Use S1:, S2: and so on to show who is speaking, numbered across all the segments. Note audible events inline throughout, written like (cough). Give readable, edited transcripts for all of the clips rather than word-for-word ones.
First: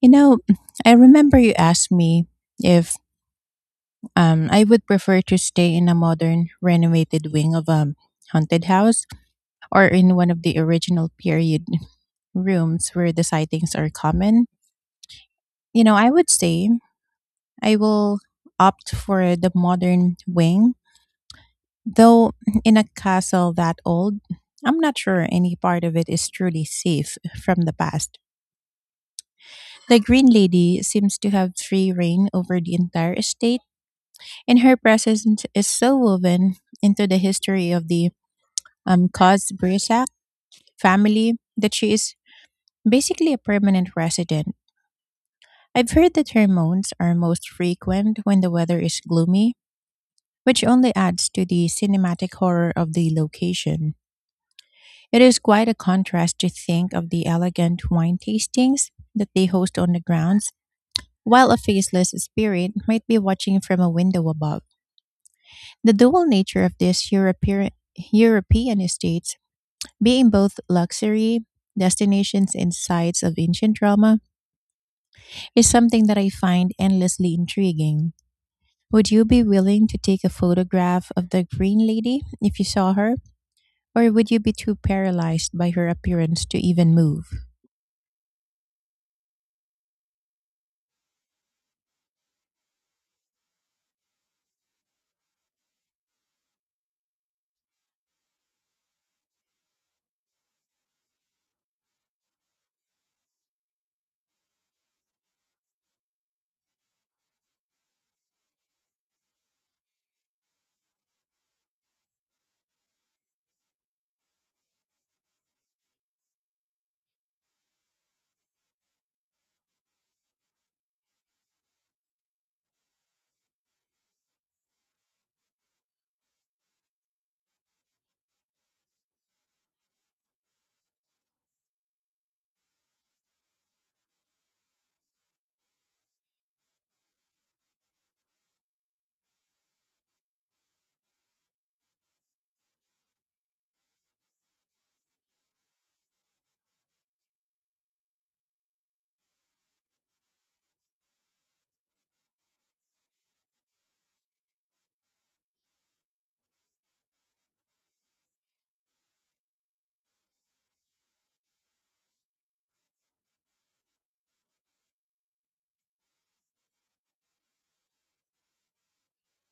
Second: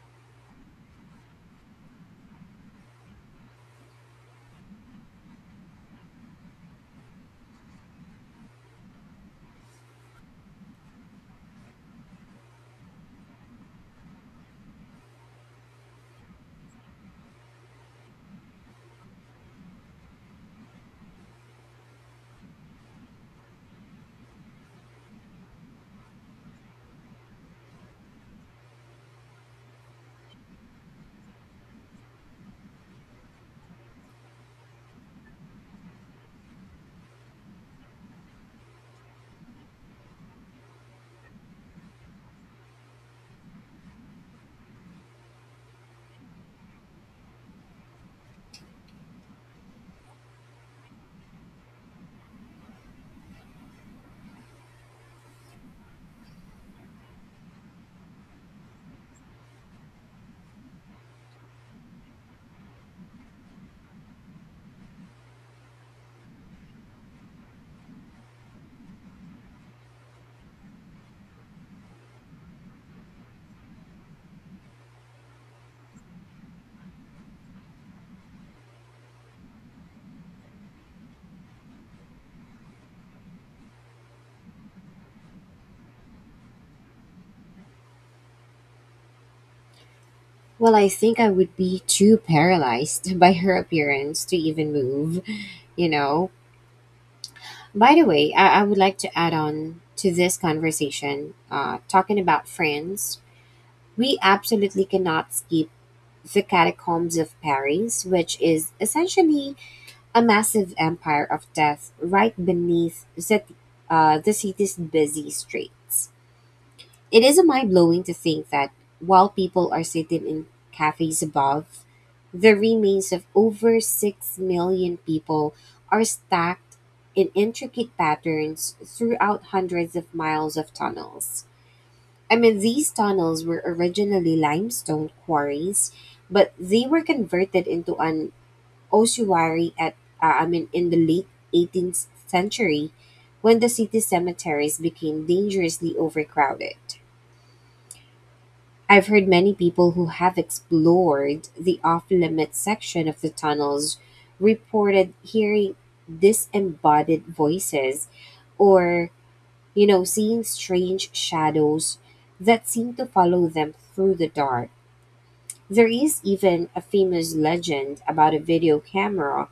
S1: You know, I remember you asked me if I would prefer to stay in a modern, renovated wing of a haunted house, or in one of the original period rooms where the sightings are common. You know, I would say I will opt for the modern wing, though in a castle that old, I'm not sure any part of it is truly safe from the past. The Green Lady seems to have free reign over the entire estate, and her presence is so woven into the history of the Cosbrisac family that she is basically a permanent resident. I've heard that her moans are most frequent when the weather is gloomy, which only adds to the cinematic horror of the location. It is quite a contrast to think of the elegant wine tastings that they host on the grounds, while a faceless spirit might be watching from a window above. The dual nature of this European estate, being both luxury destinations and sites of ancient Roma, is something that I find endlessly intriguing. Would you be willing to take a photograph of the Green Lady if you saw her? Or would you be too paralyzed by her appearance to even move?
S2: Well, I think I would be too paralyzed (laughs) by her appearance to even move, you know. By the way, I would like to add on to this conversation, talking about France. We absolutely cannot skip the catacombs of Paris, which is essentially a massive empire of death right beneath the city's busy streets. It is mind blowing to think that while people are sitting in cafes above, the remains of over 6 million people are stacked in intricate patterns throughout hundreds of miles of tunnels. I mean, these tunnels were originally limestone quarries, but they were converted into an ossuary in the late 18th century when the city cemeteries became dangerously overcrowded. I've heard many people who have explored the off limits section of the tunnels reported hearing disembodied voices or, seeing strange shadows that seem to follow them through the dark. There is even a famous legend about a video camera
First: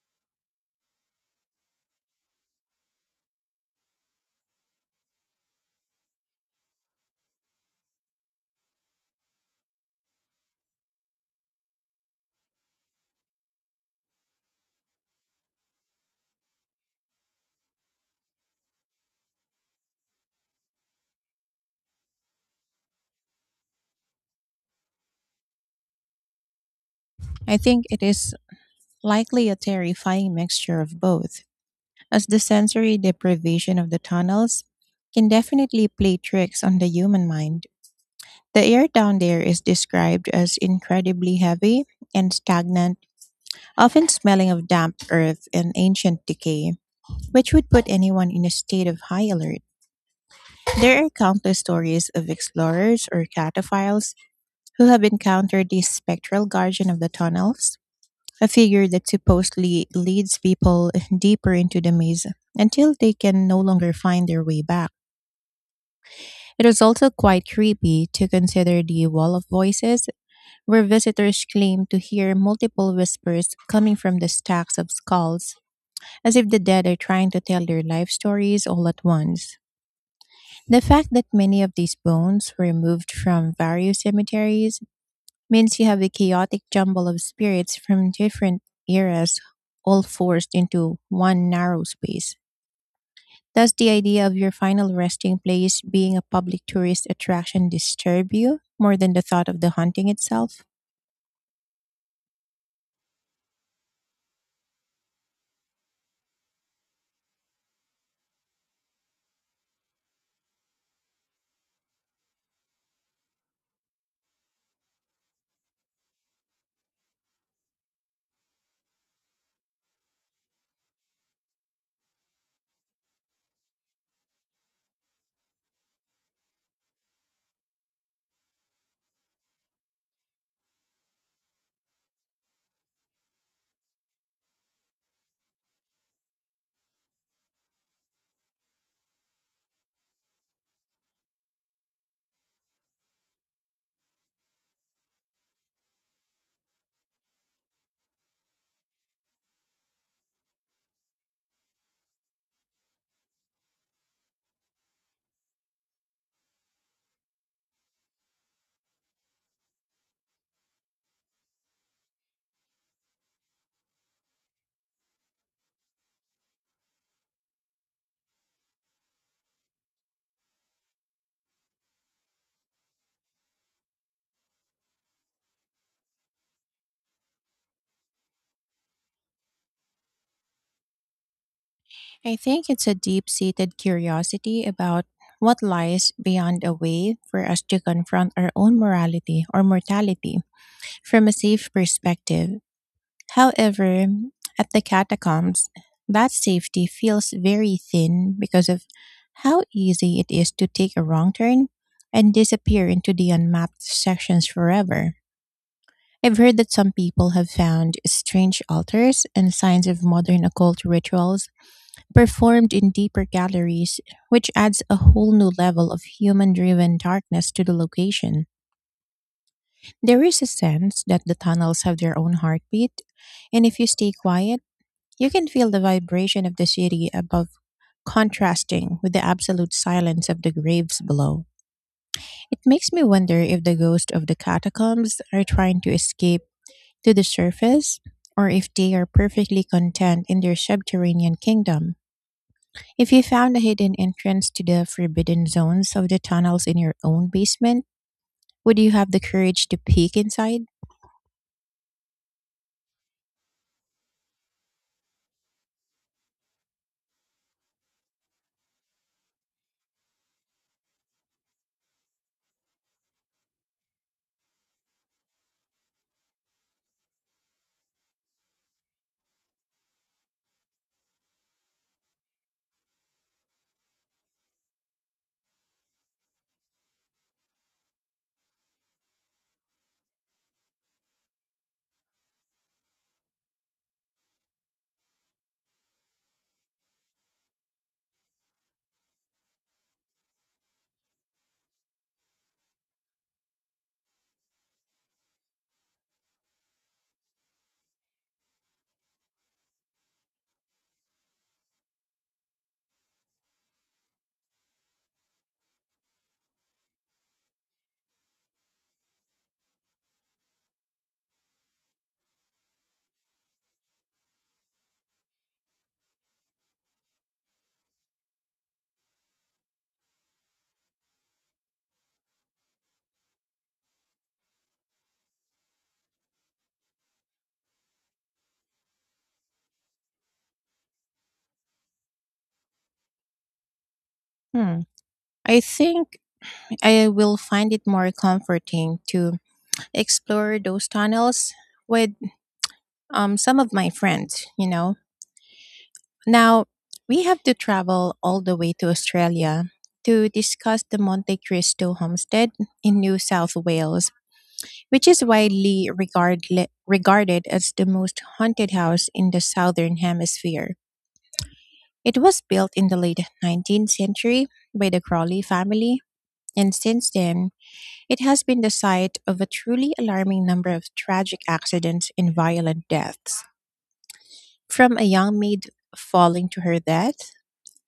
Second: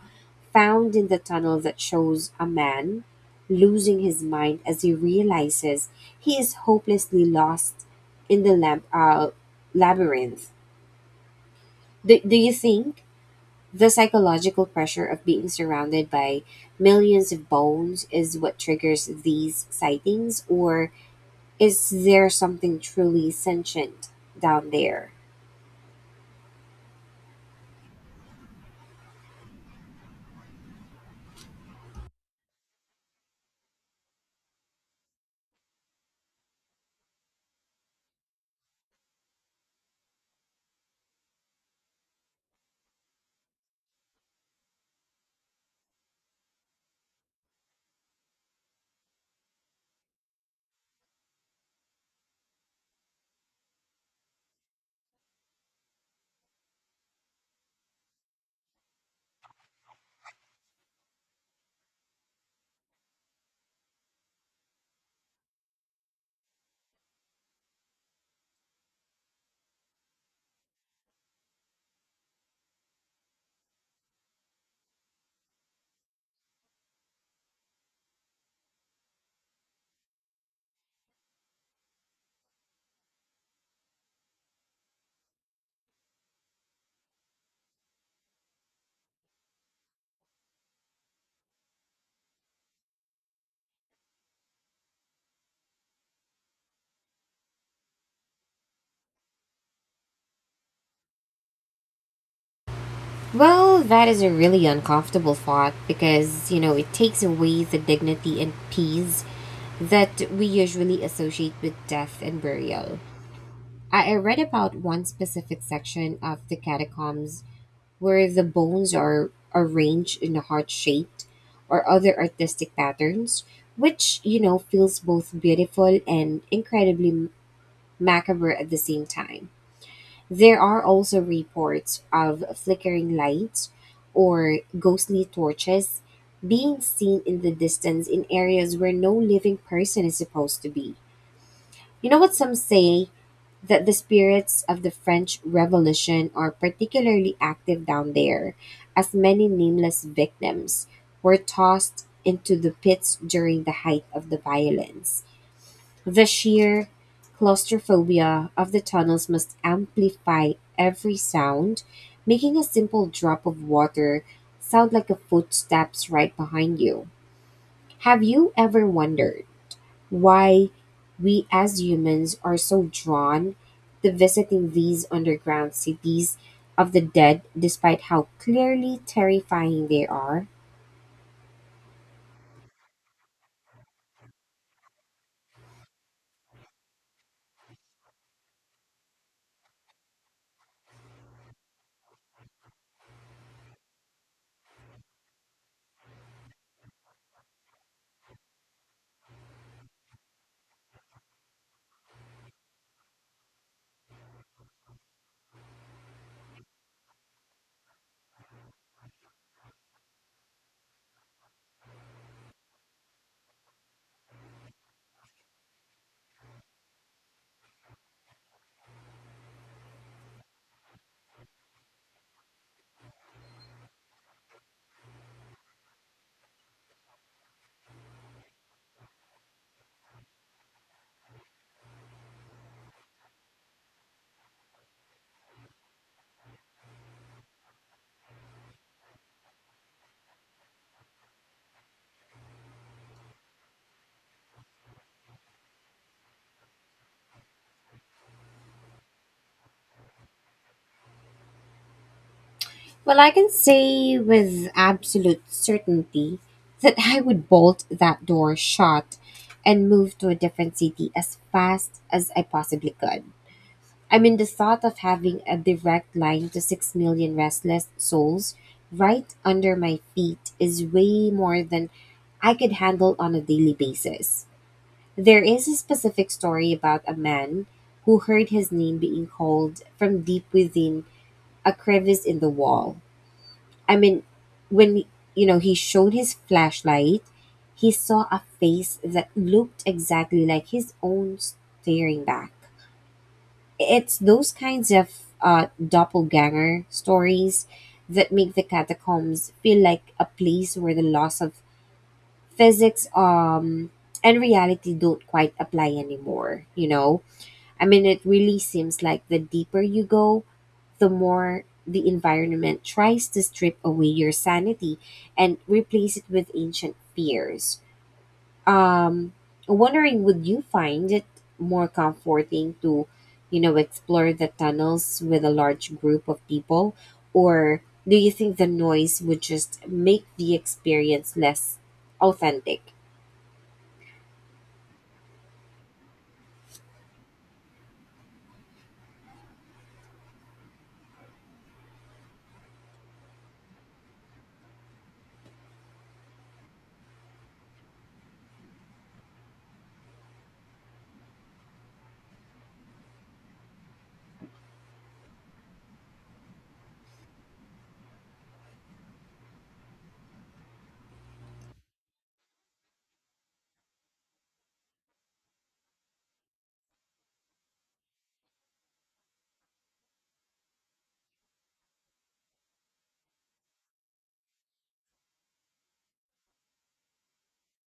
S2: found in the tunnel that shows a man losing his mind as he realizes he is hopelessly lost in the labyrinth. Do you think the psychological pressure of being surrounded by millions of bones is what triggers these sightings, or is there something truly sentient down there?
S1: I think it is likely a terrifying mixture of both, as the sensory deprivation of the tunnels can definitely play tricks on the human mind. The air down there is described as incredibly heavy and stagnant, often smelling of damp earth and ancient decay, which would put anyone in a state of high alert. There are countless stories of explorers or cataphiles who have encountered the spectral guardian of the tunnels, a figure that supposedly leads people deeper into the maze until they can no longer find their way back. It is also quite creepy to consider the wall of voices, where visitors claim to hear multiple whispers coming from the stacks of skulls, as if the dead are trying to tell their life stories all at once. The fact that many of these bones were moved from various cemeteries means you have a chaotic jumble of spirits from different eras, all forced into one narrow space. Does the idea of your final resting place being a public tourist attraction disturb you more than the thought of the haunting itself?
S2: Well, that is a really uncomfortable thought because, you know, it takes away the dignity and peace that we usually associate with death and burial. I read about one specific section of the catacombs where the bones are arranged in a heart shaped or other artistic patterns, which, you know, feels both beautiful and incredibly macabre at the same time. There are also reports of flickering lights or ghostly torches being seen in the distance in areas where no living person is supposed to be. You know what some say that the spirits of the French Revolution are particularly active down there, as many nameless victims were tossed into the pits during the height of the violence. The sheer claustrophobia of the tunnels must amplify every sound, making a simple drop of water sound like a footsteps right behind you. Have you ever wondered why we as humans are so drawn to visiting these underground cities of the dead, despite how clearly terrifying they are?
S1: I think it's a deep seated curiosity about what lies beyond, a way for us to confront our own morality or mortality from a safe perspective. However, at the catacombs, that safety feels very thin because of how easy it is to take a wrong turn and disappear into the unmapped sections forever. I've heard that some people have found strange altars and signs of modern occult rituals performed in deeper galleries, which adds a whole new level of human driven darkness to the location. There is a sense that the tunnels have their own heartbeat, and if you stay quiet, you can feel the vibration of the city above contrasting with the absolute silence of the graves below. It makes me wonder if the ghosts of the catacombs are trying to escape to the surface, or if they are perfectly content in their subterranean kingdom. If you found a hidden entrance to the forbidden zones of the tunnels in your own basement, would you have the courage to peek inside?
S2: Well, I can say with absolute certainty that I would bolt that door shut and move to a different city as fast as I possibly could. I mean, the thought of having a direct line to 6 million restless souls right under my feet is way more than I could handle on a daily basis. There is a specific story about a man who heard his name being called from deep within a crevice in the wall. I mean, when he showed his flashlight, he saw a face that looked exactly like his own staring back. It's those kinds of doppelganger stories that make the catacombs feel like a place where the loss of physics and reality don't quite apply anymore. I mean, it really seems like the deeper you go, the more the environment tries to strip away your sanity and replace it with ancient fears. um Wondering, would you find it more comforting to explore the tunnels with a large group of people, or do you think the noise would just make the experience less authentic?
S1: Hmm. I think I will find it more comforting to explore those tunnels with some of my friends, you know. Now, we have to travel all the way to Australia to discuss the Monte Cristo homestead in New South Wales, which is widely regarded as the most haunted house in the southern hemisphere. It was built in the late 19th century by the Crawley family, and since then, it has been the site of a truly alarming number of tragic accidents and violent deaths. From a young maid falling to her death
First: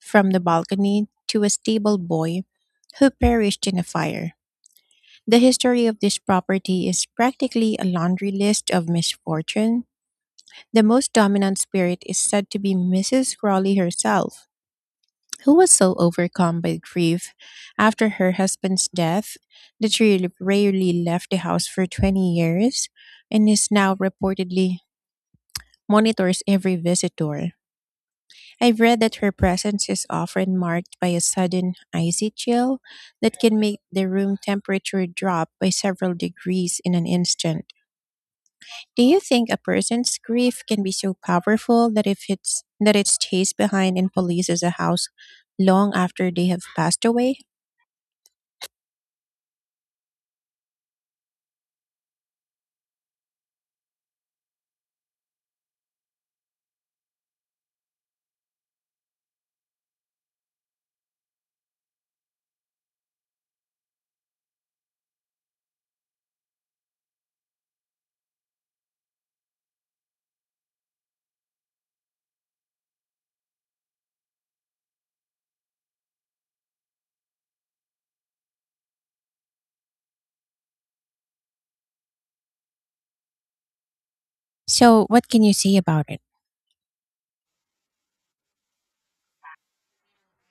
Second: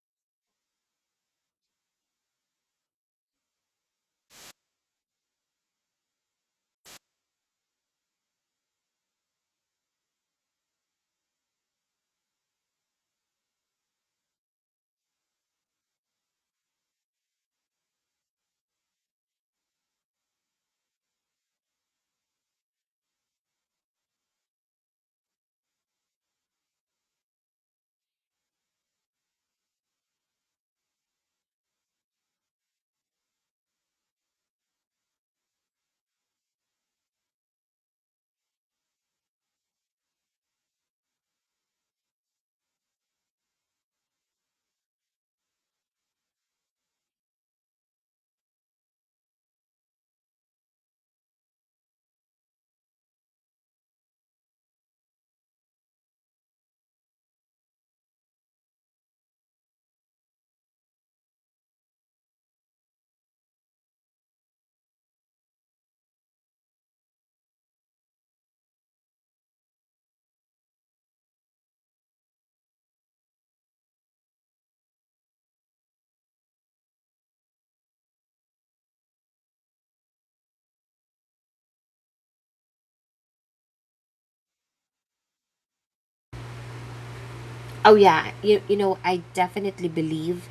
S1: from the balcony, to a stable boy who perished in a fire, the history of this property is practically a laundry list of misfortune. The most dominant spirit is said to be Mrs. Crawley herself, who was so overcome by grief after her husband's death that she rarely left the house for 20 years, and is now reportedly monitors every visitor. I've read that her presence is often marked by a sudden icy chill that can make the room temperature drop by several degrees in an instant. Do you think a person's grief can be so powerful that if it's that it's chased behind and polices a house long after they have passed away? So, what can you say about it?
S2: Oh yeah, you know, I definitely believe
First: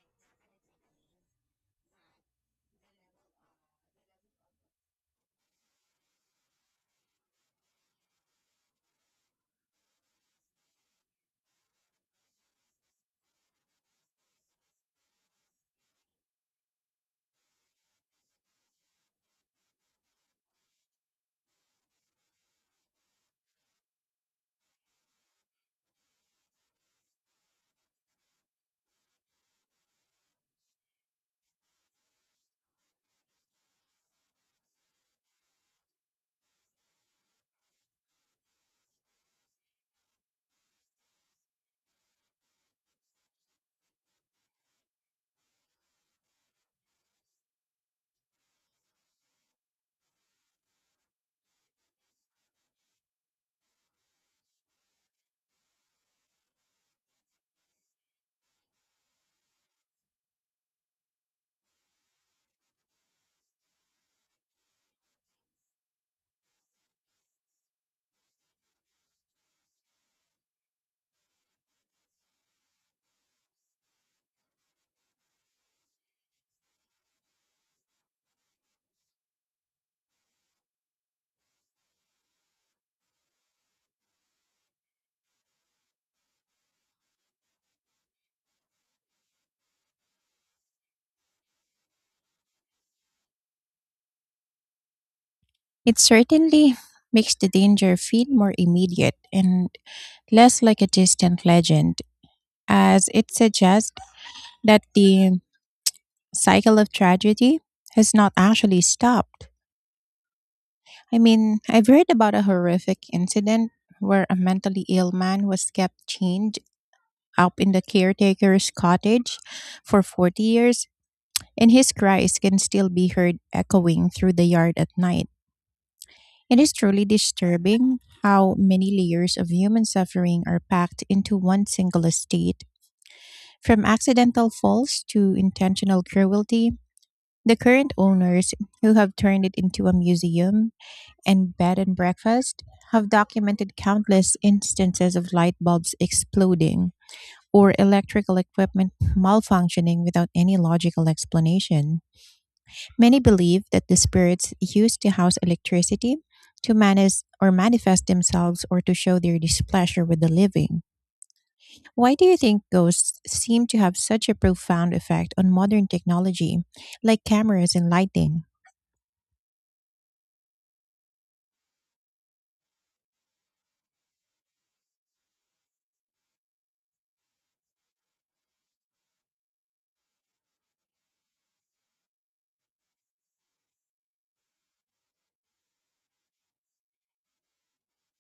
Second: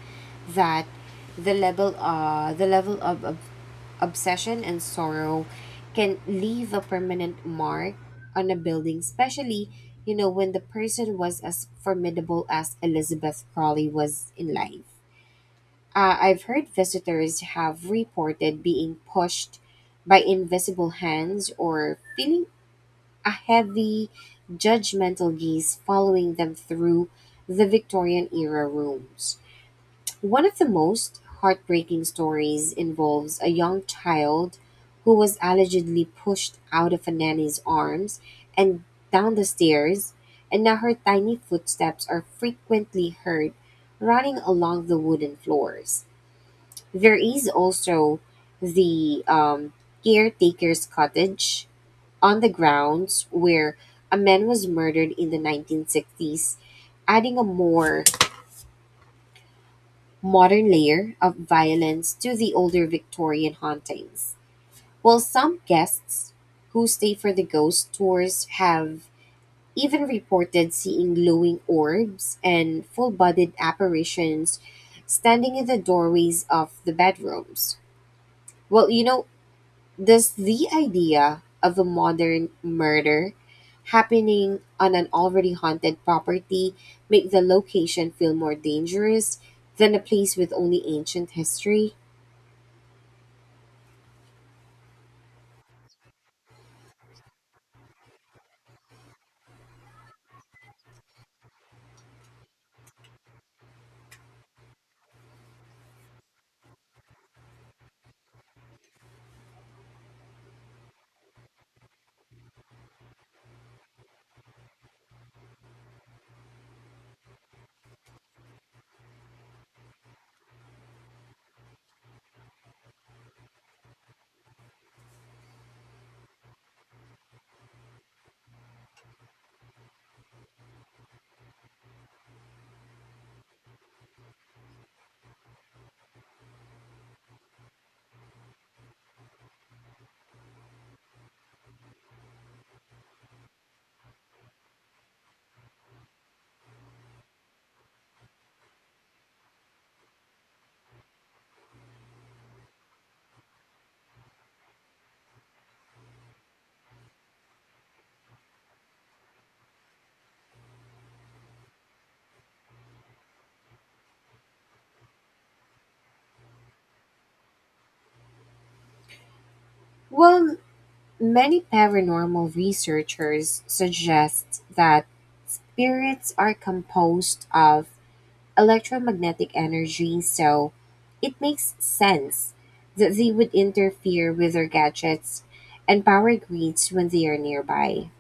S2: that the level of obsession and sorrow can leave a permanent mark on a building, especially you know when the person was as formidable as Elizabeth Crawley was in life. I've heard visitors have reported being pushed by invisible hands or feeling a heavy, judgmental gaze following them through the Victorian era rooms. One of the most heartbreaking stories involves a young child who was allegedly pushed out of a nanny's arms and down the stairs, and now her tiny footsteps are frequently heard running along the wooden floors. There is also the caretaker's cottage on the grounds where a man was murdered in the 1960s, adding a more modern layer of violence to the older Victorian hauntings. While some guests who stay for the ghost tours have even reported seeing glowing orbs and full bodied apparitions standing in the doorways of the bedrooms. Well, you know, does the idea of a modern murder happening on an already haunted property make the location feel more dangerous than a place with only ancient history?
S1: It certainly makes the danger feel more immediate and less like a distant legend, as it suggests that the cycle of tragedy has not actually stopped. I mean, I've read about a horrific incident where a mentally ill man was kept chained up in the caretaker's cottage for 40 years, and his cries can still be heard echoing through the yard at night. It is truly disturbing how many layers of human suffering are packed into one single estate. From accidental falls to intentional cruelty, the current owners, who have turned it into a museum and bed and breakfast, have documented countless instances of light bulbs exploding or electrical equipment malfunctioning without any logical explanation. Many believe that the spirits used to house electricity to manage or manifest themselves, or to show their displeasure with the living. Why do you think ghosts seem to have such a profound effect on modern technology, like cameras and lighting?
S2: Well, many paranormal researchers suggest that spirits are composed of electromagnetic energy, so it makes sense that they would interfere with their gadgets and power grids when they are nearby.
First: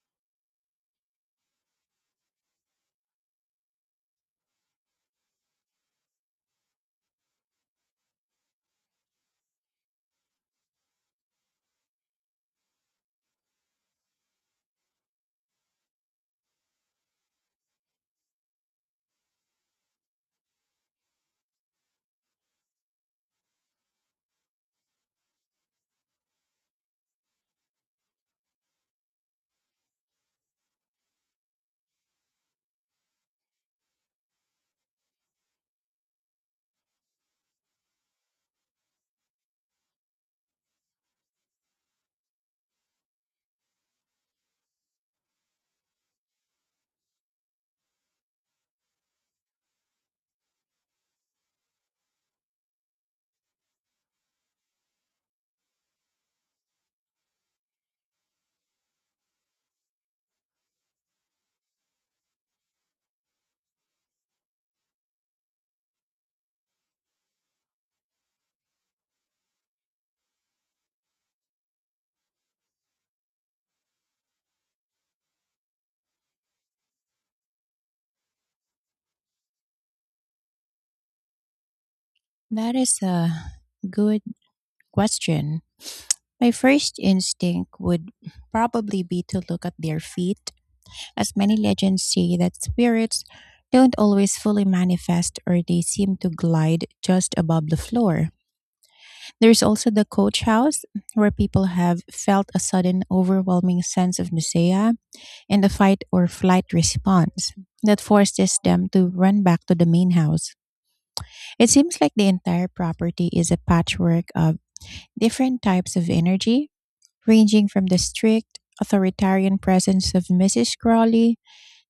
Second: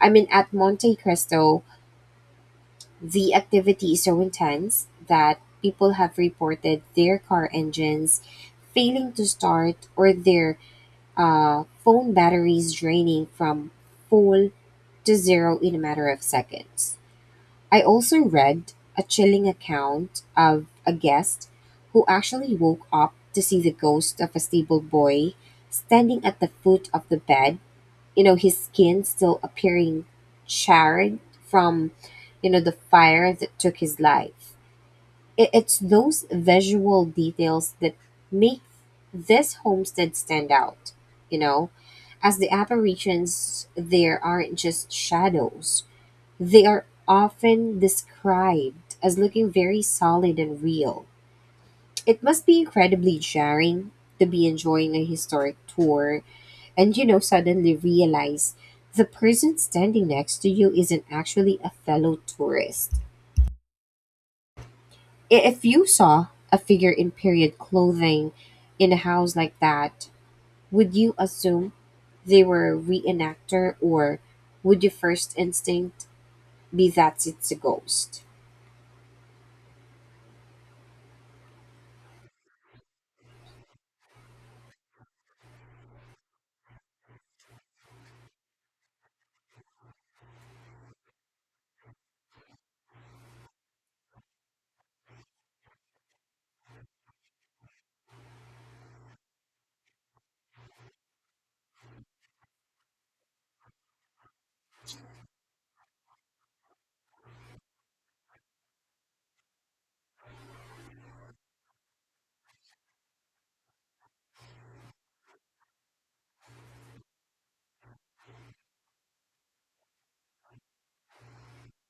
S2: I mean, at Monte Cristo, the activity is so intense that people have reported their car engines failing to start or their phone batteries draining from full to zero in a matter of seconds. I also read a chilling account of a guest who actually woke up to see the ghost of a stable boy standing at the foot of the bed, you know, his skin still appearing charred from, you know, the fire that took his life. It's those visual details that make this homestead stand out, you know, as the apparitions there aren't just shadows. They are often described as looking very solid and real. It must be incredibly jarring to be enjoying a historic tour and, you know, suddenly realize the person standing next to you isn't actually a fellow tourist. If you saw a figure in period clothing in a house like that, would you assume they were a reenactor, or would your first instinct be that it's a ghost?
S1: That is a good question. My first instinct would probably be to look at their feet, as many legends say that spirits don't always fully manifest, or they seem to glide just above the floor. There's also the coach house, where people have felt a sudden overwhelming sense of nausea and a fight or flight response that forces them to run back to the main house. It seems like the entire property is a patchwork of different types of energy, ranging from the strict, authoritarian presence of Mrs. Crawley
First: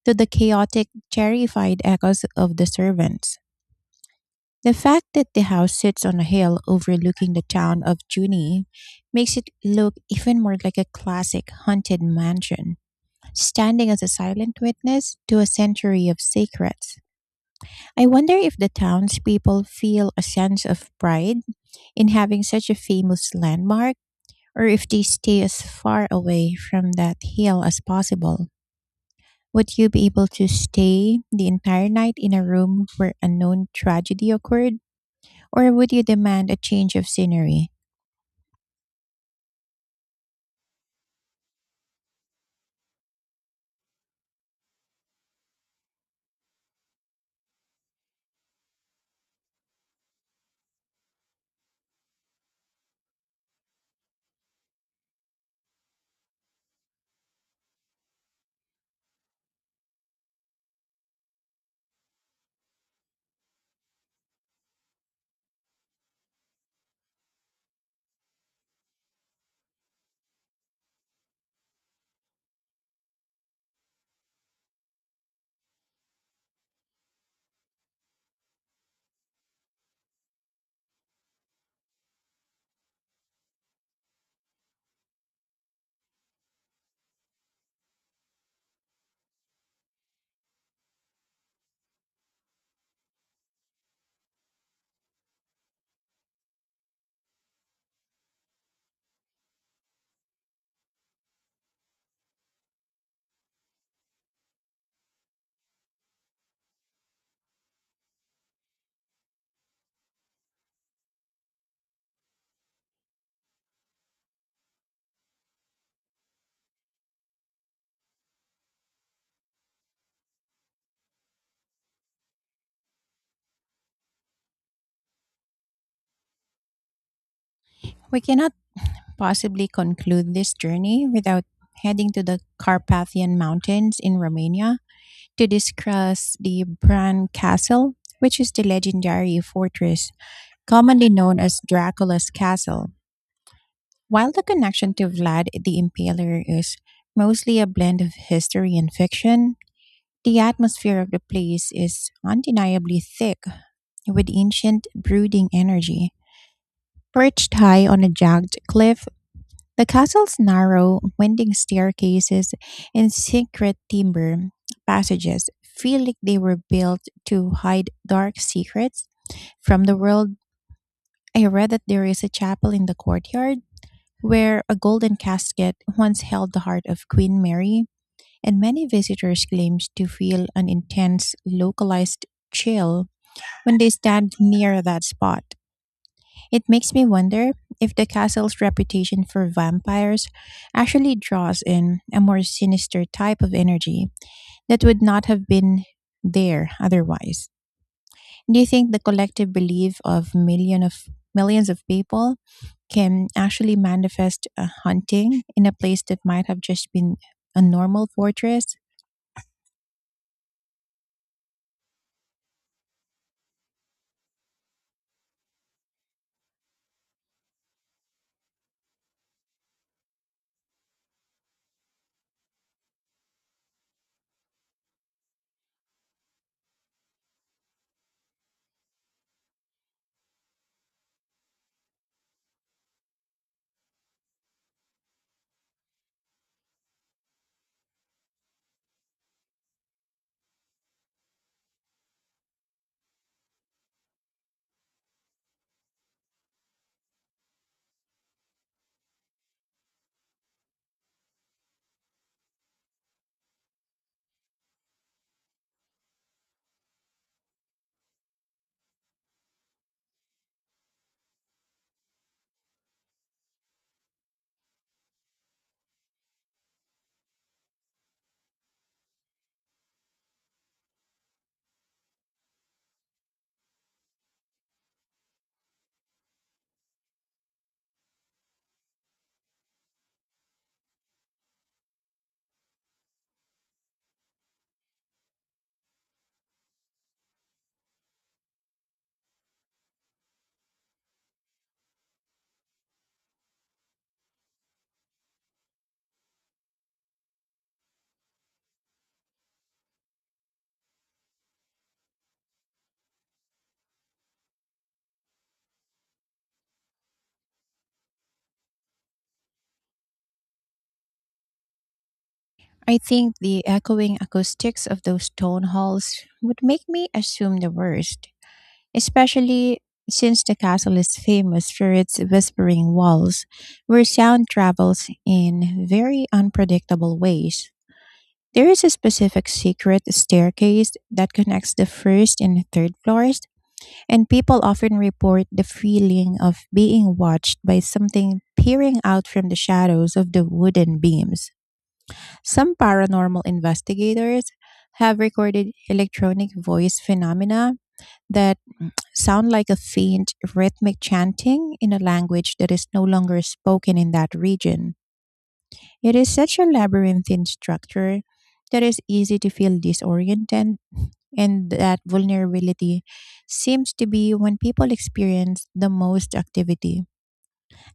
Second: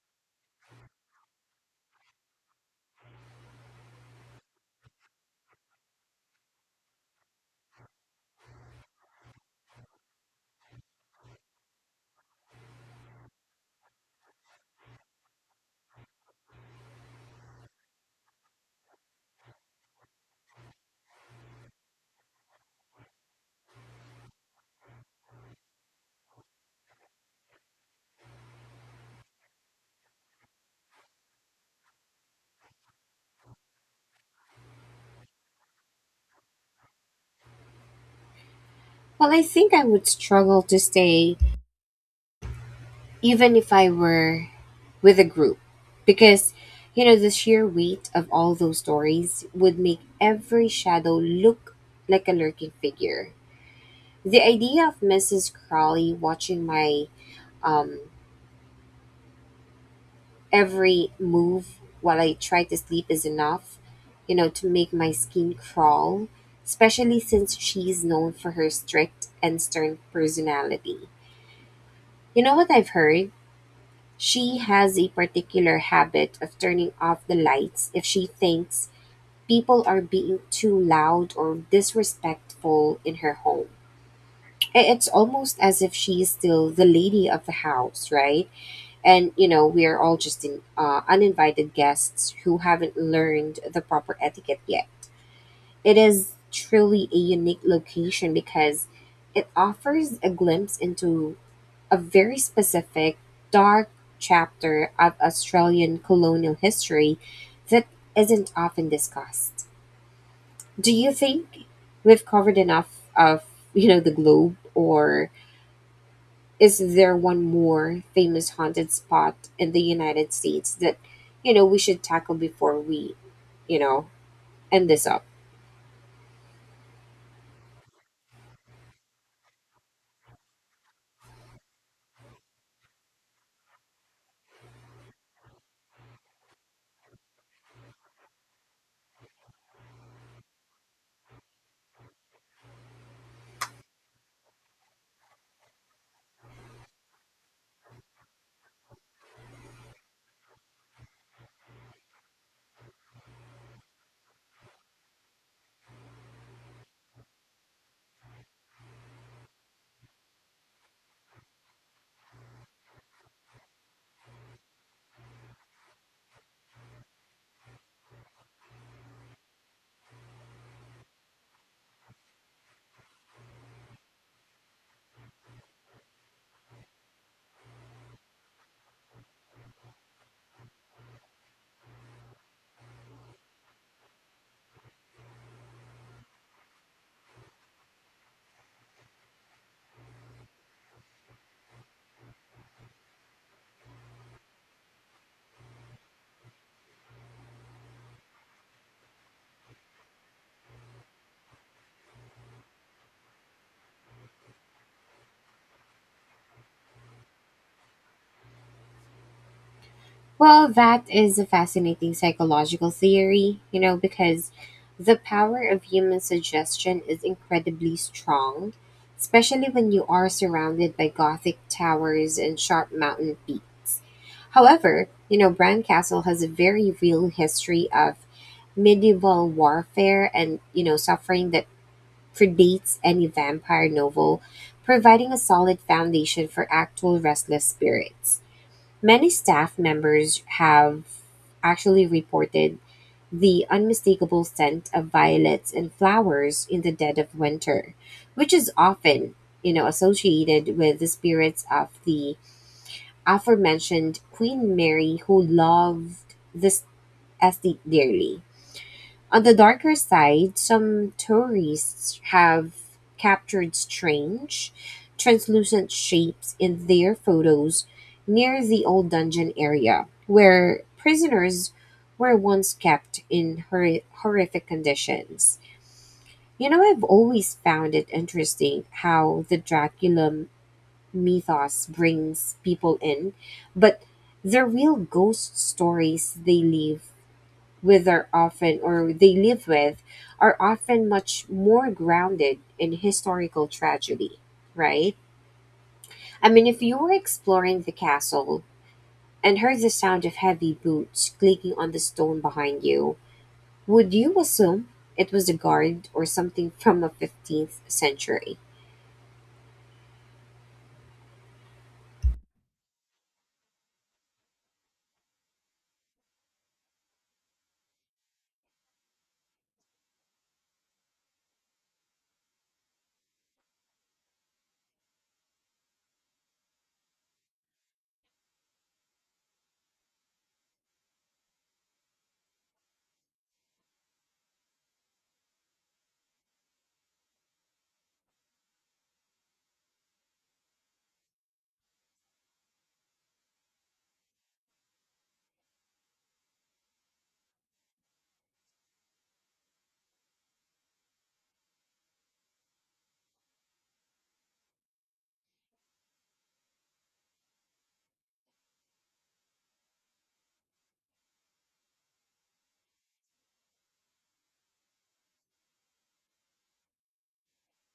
S1: to the chaotic, terrified echoes of the servants. The fact that the house sits on a hill overlooking the town of Junee makes it look even more like a classic haunted mansion, standing as a silent witness to a century of secrets. I wonder if the townspeople feel a sense of pride in having such a famous landmark, or if they stay as far away from that hill as possible. Would you be able to stay the entire night in a room where a known tragedy occurred, or would you demand a change of scenery?
S2: Well, I think I would struggle to stay even if I were with a group because, you know, the sheer weight of all those stories would make every shadow look like a lurking figure. The idea of Mrs. Crawley watching my um, every move while I try to sleep is enough, you know, to make my skin crawl, especially since she's known for her strict and stern personality. You know what I've heard, she has a particular habit of turning off the lights if she thinks people are being too loud or disrespectful in her home. It's almost as if she's still the lady of the house, right? And you know, we are all just in, uninvited guests who haven't learned the proper etiquette yet. It is truly a unique location because it offers a glimpse into a very specific, dark chapter of Australian colonial history that isn't often discussed. Do you think we've covered enough of, you know, the globe, or is there one more famous haunted spot in the United States that, we should tackle before we, you know, end this up?
S1: We cannot possibly conclude this journey without heading to the Carpathian Mountains in Romania to discuss the Bran Castle, which is the legendary fortress commonly known as Dracula's Castle. While the connection to Vlad the Impaler is mostly a blend of history and fiction, the atmosphere of the place is undeniably thick with ancient brooding energy. Perched high on a jagged cliff, the castle's narrow, winding staircases and secret timber passages feel like they were built to hide dark secrets from the world. I read that there is a chapel in the courtyard where a golden casket once held the heart of Queen Mary, and many visitors claim to feel an intense localized chill when they stand near that spot. It makes me wonder if the castle's reputation for vampires actually draws in a more sinister type of energy that would not have been there otherwise. Do you think the collective belief of millions of people can actually manifest a hunting in a place that might have just been a normal fortress?
S2: Well, that is a fascinating psychological theory, you know, because the power of human suggestion is incredibly strong, especially when you are surrounded by Gothic towers and sharp mountain peaks. However, you know, Bran Castle has a very real history of medieval warfare and, you know, suffering that predates any vampire novel, providing a solid foundation for actual restless spirits. Many staff members have actually reported the unmistakable scent of violets and flowers in the dead of winter, which is often, you know, associated with the spirits of the aforementioned Queen Mary, who loved this estate dearly. On the darker side, some tourists have captured strange, translucent shapes in their photos near the old dungeon area, where prisoners were once kept in horrific conditions. You know, I've always found it interesting how the Dracula mythos brings people in, but the real ghost stories they leave with are often, or they live with, are often much more grounded in historical tragedy, right? I mean, if you were exploring the castle and heard the sound of heavy boots clicking on the stone behind you, would you assume it was a guard or something from the 15th century?
S1: I think the echoing acoustics of those stone halls would make me assume the worst, especially since the castle is famous for its whispering walls, where sound travels in very unpredictable ways. There is a specific secret staircase that connects the first and third floors, and people often report the feeling of being watched by something peering out from the shadows of the wooden beams. Some paranormal investigators have recorded electronic voice phenomena that sound like a faint rhythmic chanting in a language that is no longer spoken in that region. It is such a labyrinthine structure that it's easy to feel disoriented, and that vulnerability seems to be when people experience the most activity.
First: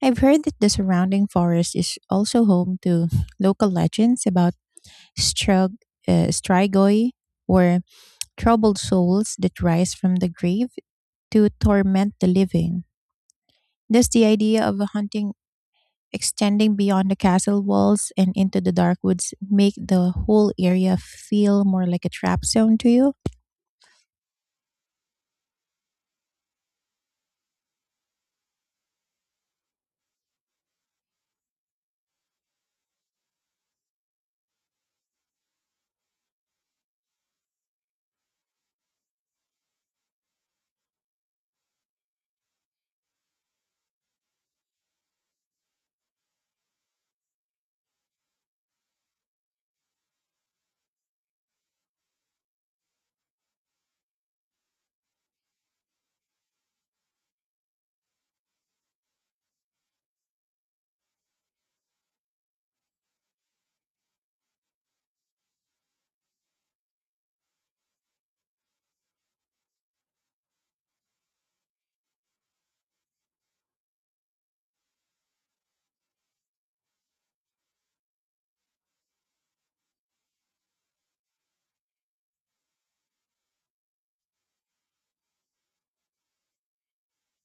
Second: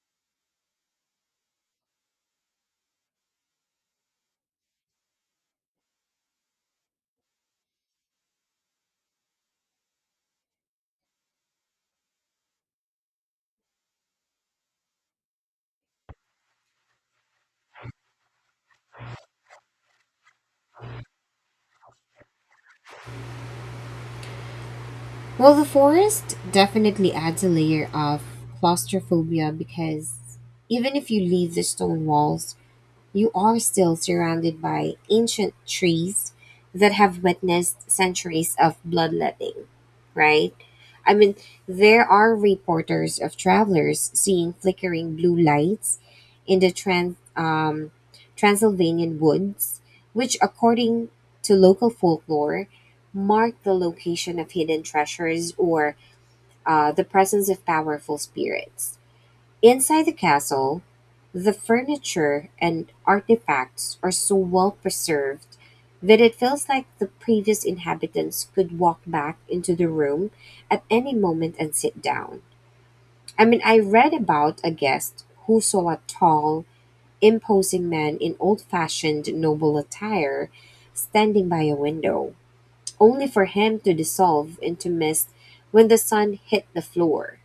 S1: I've heard that the surrounding forest is also home to (laughs) local legends about strug- strigoi, or troubled souls that rise from the grave to torment the living. Does the idea of hunting extending beyond the castle walls and into the dark woods make the whole area feel more like a trap zone to you?
S2: Well, the forest definitely adds a layer of claustrophobia because even if you leave the stone walls, you are still surrounded by ancient trees that have witnessed centuries of bloodletting, right? I mean, there are reporters of travelers seeing flickering blue lights in the Transylvanian woods, which, according to local folklore, mark the location of hidden treasures or the presence of powerful spirits. Inside the castle, the furniture and artifacts are so well preserved that it feels like the previous inhabitants could walk back into the room at any moment and sit down. I mean, I read about a guest who saw a tall, imposing man in old fashioned noble attire standing by a window, only for him to dissolve into mist when the sun hit the floor.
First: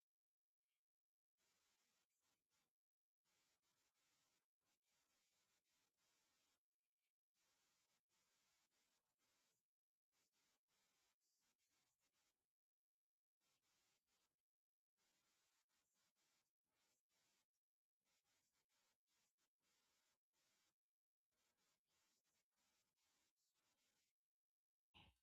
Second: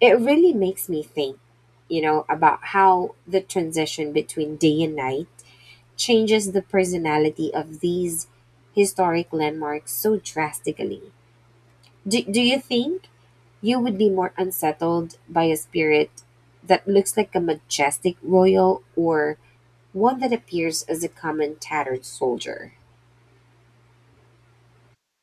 S2: It really makes me think, you know, about how the transition between day and night changes the personality of these historic landmarks so drastically. Do you think you would be more unsettled by a spirit that looks like a majestic royal, or one that appears as a common tattered soldier?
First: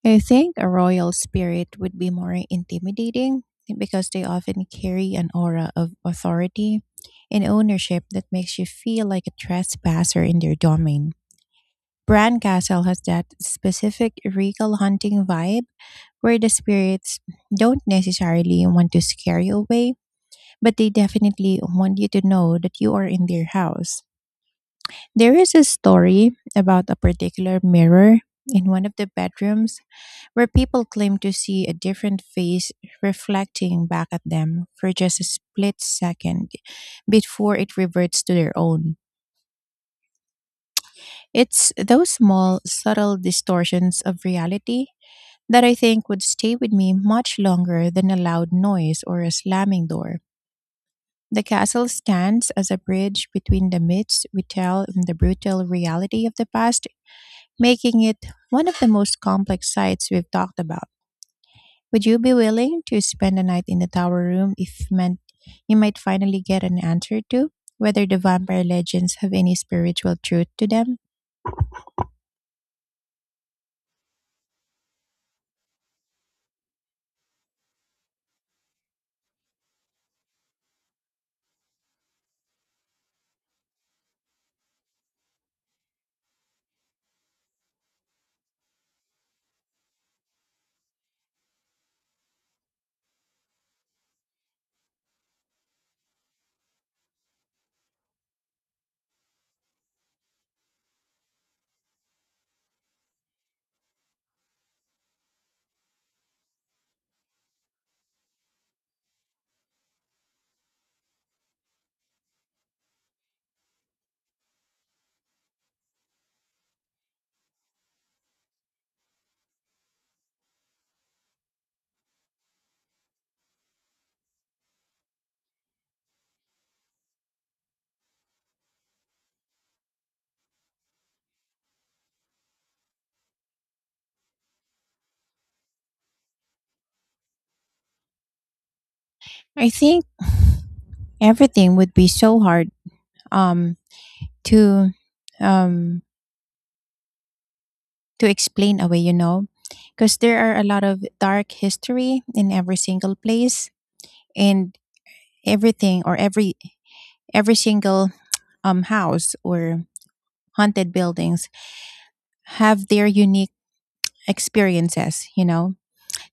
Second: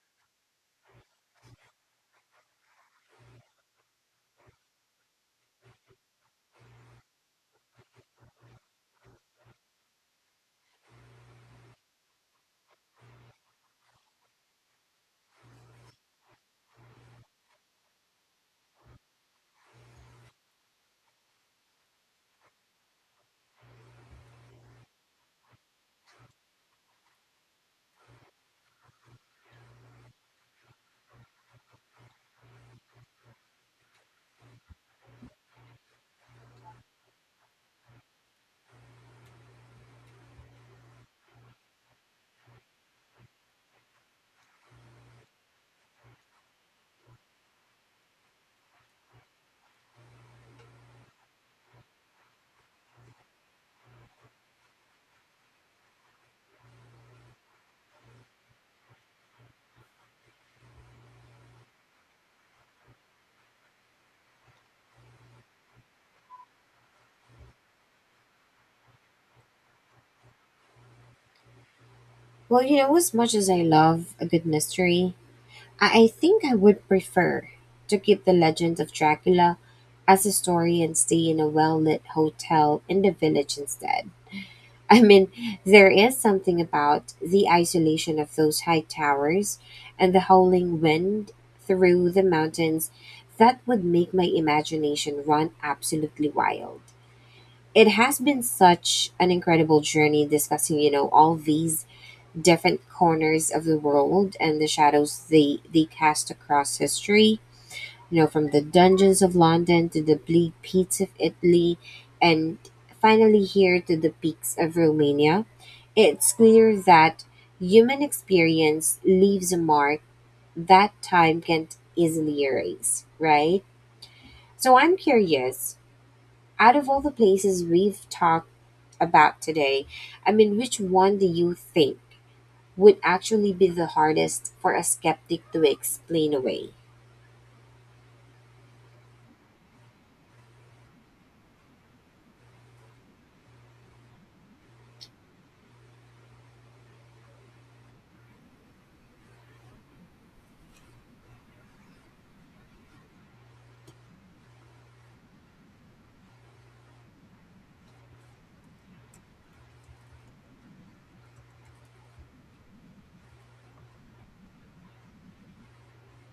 S1: I think a royal spirit would be more intimidating because they often carry an aura of authority and ownership that makes you feel like a trespasser in their domain. Bran Castle has that specific regal hunting vibe, where the spirits don't necessarily want to scare you away, but they definitely want you to know that you are in their house. There is a story about a particular mirror in one of the bedrooms where people claim to see a different face reflecting back at them for just a split second before it reverts to their own. It's those small, subtle distortions of reality that I think would stay with me much longer than a loud noise or a slamming door. The castle stands as a bridge between the myths we tell and the brutal reality of the past, making it one of the most complex sites we've talked about. Would you be willing to spend a night in the tower room if meant you might finally get an answer to whether the vampire legends have any spiritual truth to them?
S2: Well, you know, as much as I love a good mystery, I think I would prefer to keep the legend of Dracula as a story and stay in a well lit hotel in the village instead. I mean, there is something about the isolation of those high towers and the howling wind through the mountains that would make my imagination run absolutely wild. It has been such an incredible journey discussing, you know, all these different corners of the world and the shadows they cast across history, you know, from the dungeons of London to the bleak peaks of Italy and finally here to the peaks of Romania. It's clear that human experience leaves a mark that time can't easily erase, right? So I'm curious, out of all the places we've talked about today, I mean, which one do you think would actually be the hardest for a skeptic to explain away?
S1: I think everything would be so hard um to um to explain away, you know, because there are a lot of dark history in every single place, and everything, or every single house or haunted buildings have their unique experiences, you know.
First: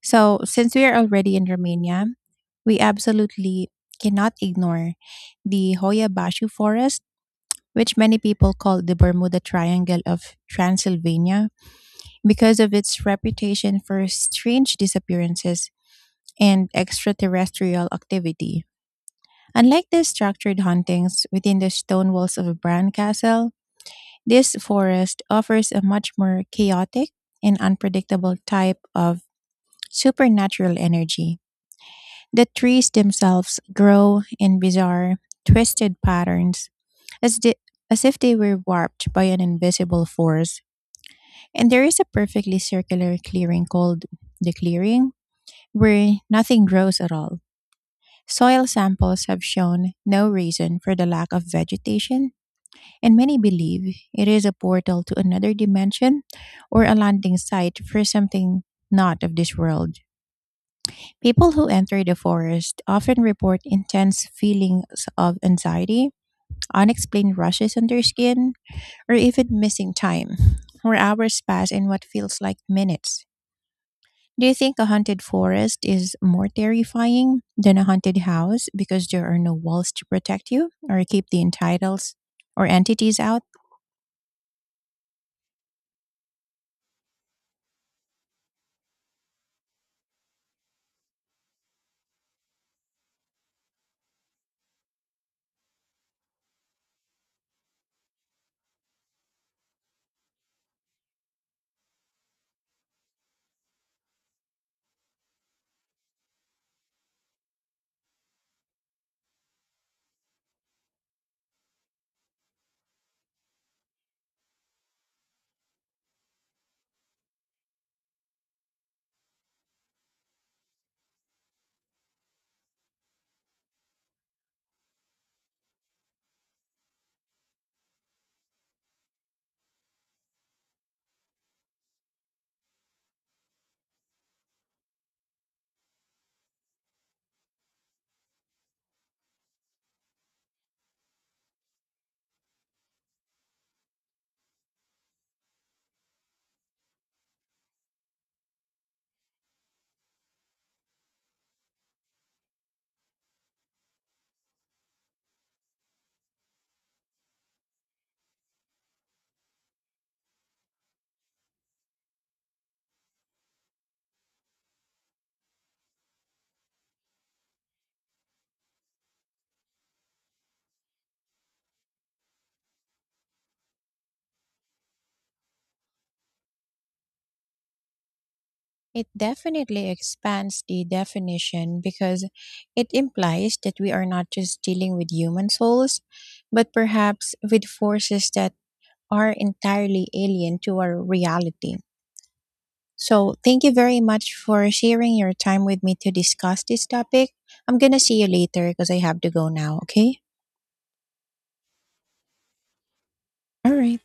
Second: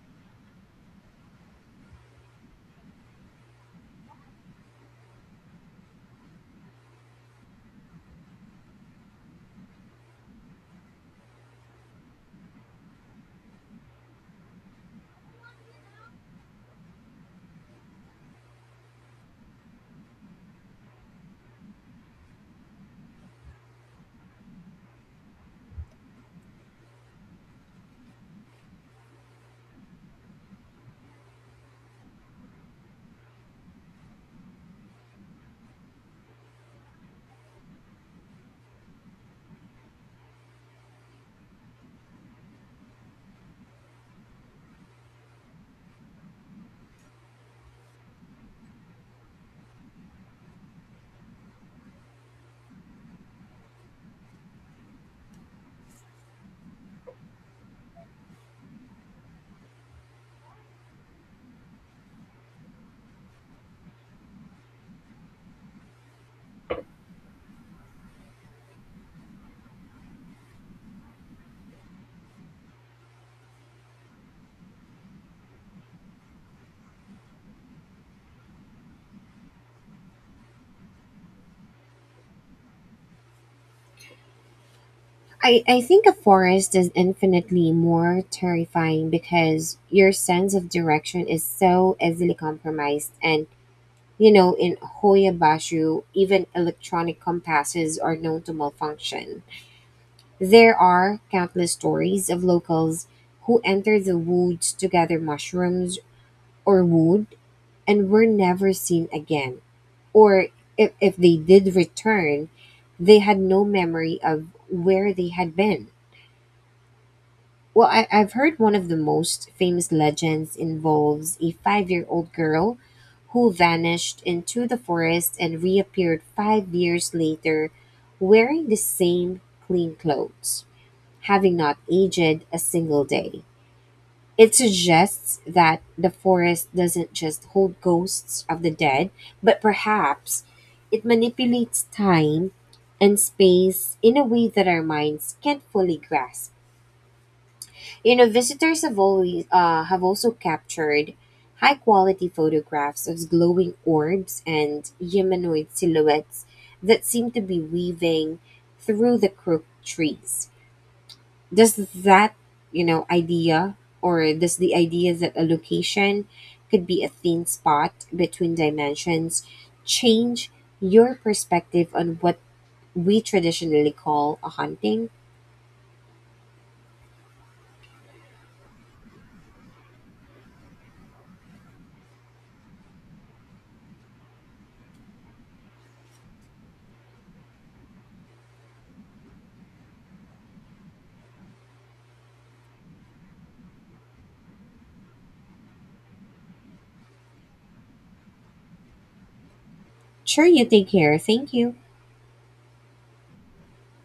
S1: So since we are already in Romania, we absolutely cannot ignore the Hoya Bashu forest, which many people call the Bermuda Triangle of Transylvania, because of its reputation for strange disappearances and extraterrestrial activity. Unlike the structured hauntings within the stone walls of Bran Castle, this forest offers a much more chaotic and unpredictable type of supernatural energy. The trees themselves grow in bizarre, twisted patterns, as, the, as if they were warped by an invisible force. And there is a perfectly circular clearing called the clearing, where nothing grows at all. Soil samples have shown no reason for the lack of vegetation, and many believe it is a portal to another dimension, or a landing site for something not of this world. People who enter the forest often report intense feelings of anxiety, unexplained rushes on their skin, or even missing time, where hours pass in what feels like minutes. Do you think a haunted forest is more terrifying than a haunted house because there are no walls to protect you or keep the entitles or entities out?
S2: I think a forest is infinitely more terrifying because your sense of direction is so easily compromised. And, you know, in Hoya Bashu, even electronic compasses are known to malfunction. There are countless stories of locals who enter the woods to gather mushrooms or wood and were never seen again, or if they did return, they had no memory of where they had been. Well, I've heard one of the most famous legends involves a 5 year old girl who vanished into the forest and reappeared 5 years later wearing the same clean clothes, having not aged a single day. It suggests that the forest doesn't just hold ghosts of the dead, but perhaps it manipulates time and space in a way that our minds can't fully grasp. You know, visitors have always have also captured high quality photographs of glowing orbs and humanoid silhouettes that seem to be weaving through the crooked trees. Does that, idea, or does the idea that a location could be a thin spot between dimensions change your perspective on what we traditionally call a haunting?
S1: It definitely expands the definition because it implies that we are not just dealing with human souls, but perhaps with forces that are entirely alien to our reality. So, thank you very much for sharing your time with me to discuss this topic. I'm gonna see you later because I have to go now, okay?
S2: Sure, you take care, thank you.
S1: All right.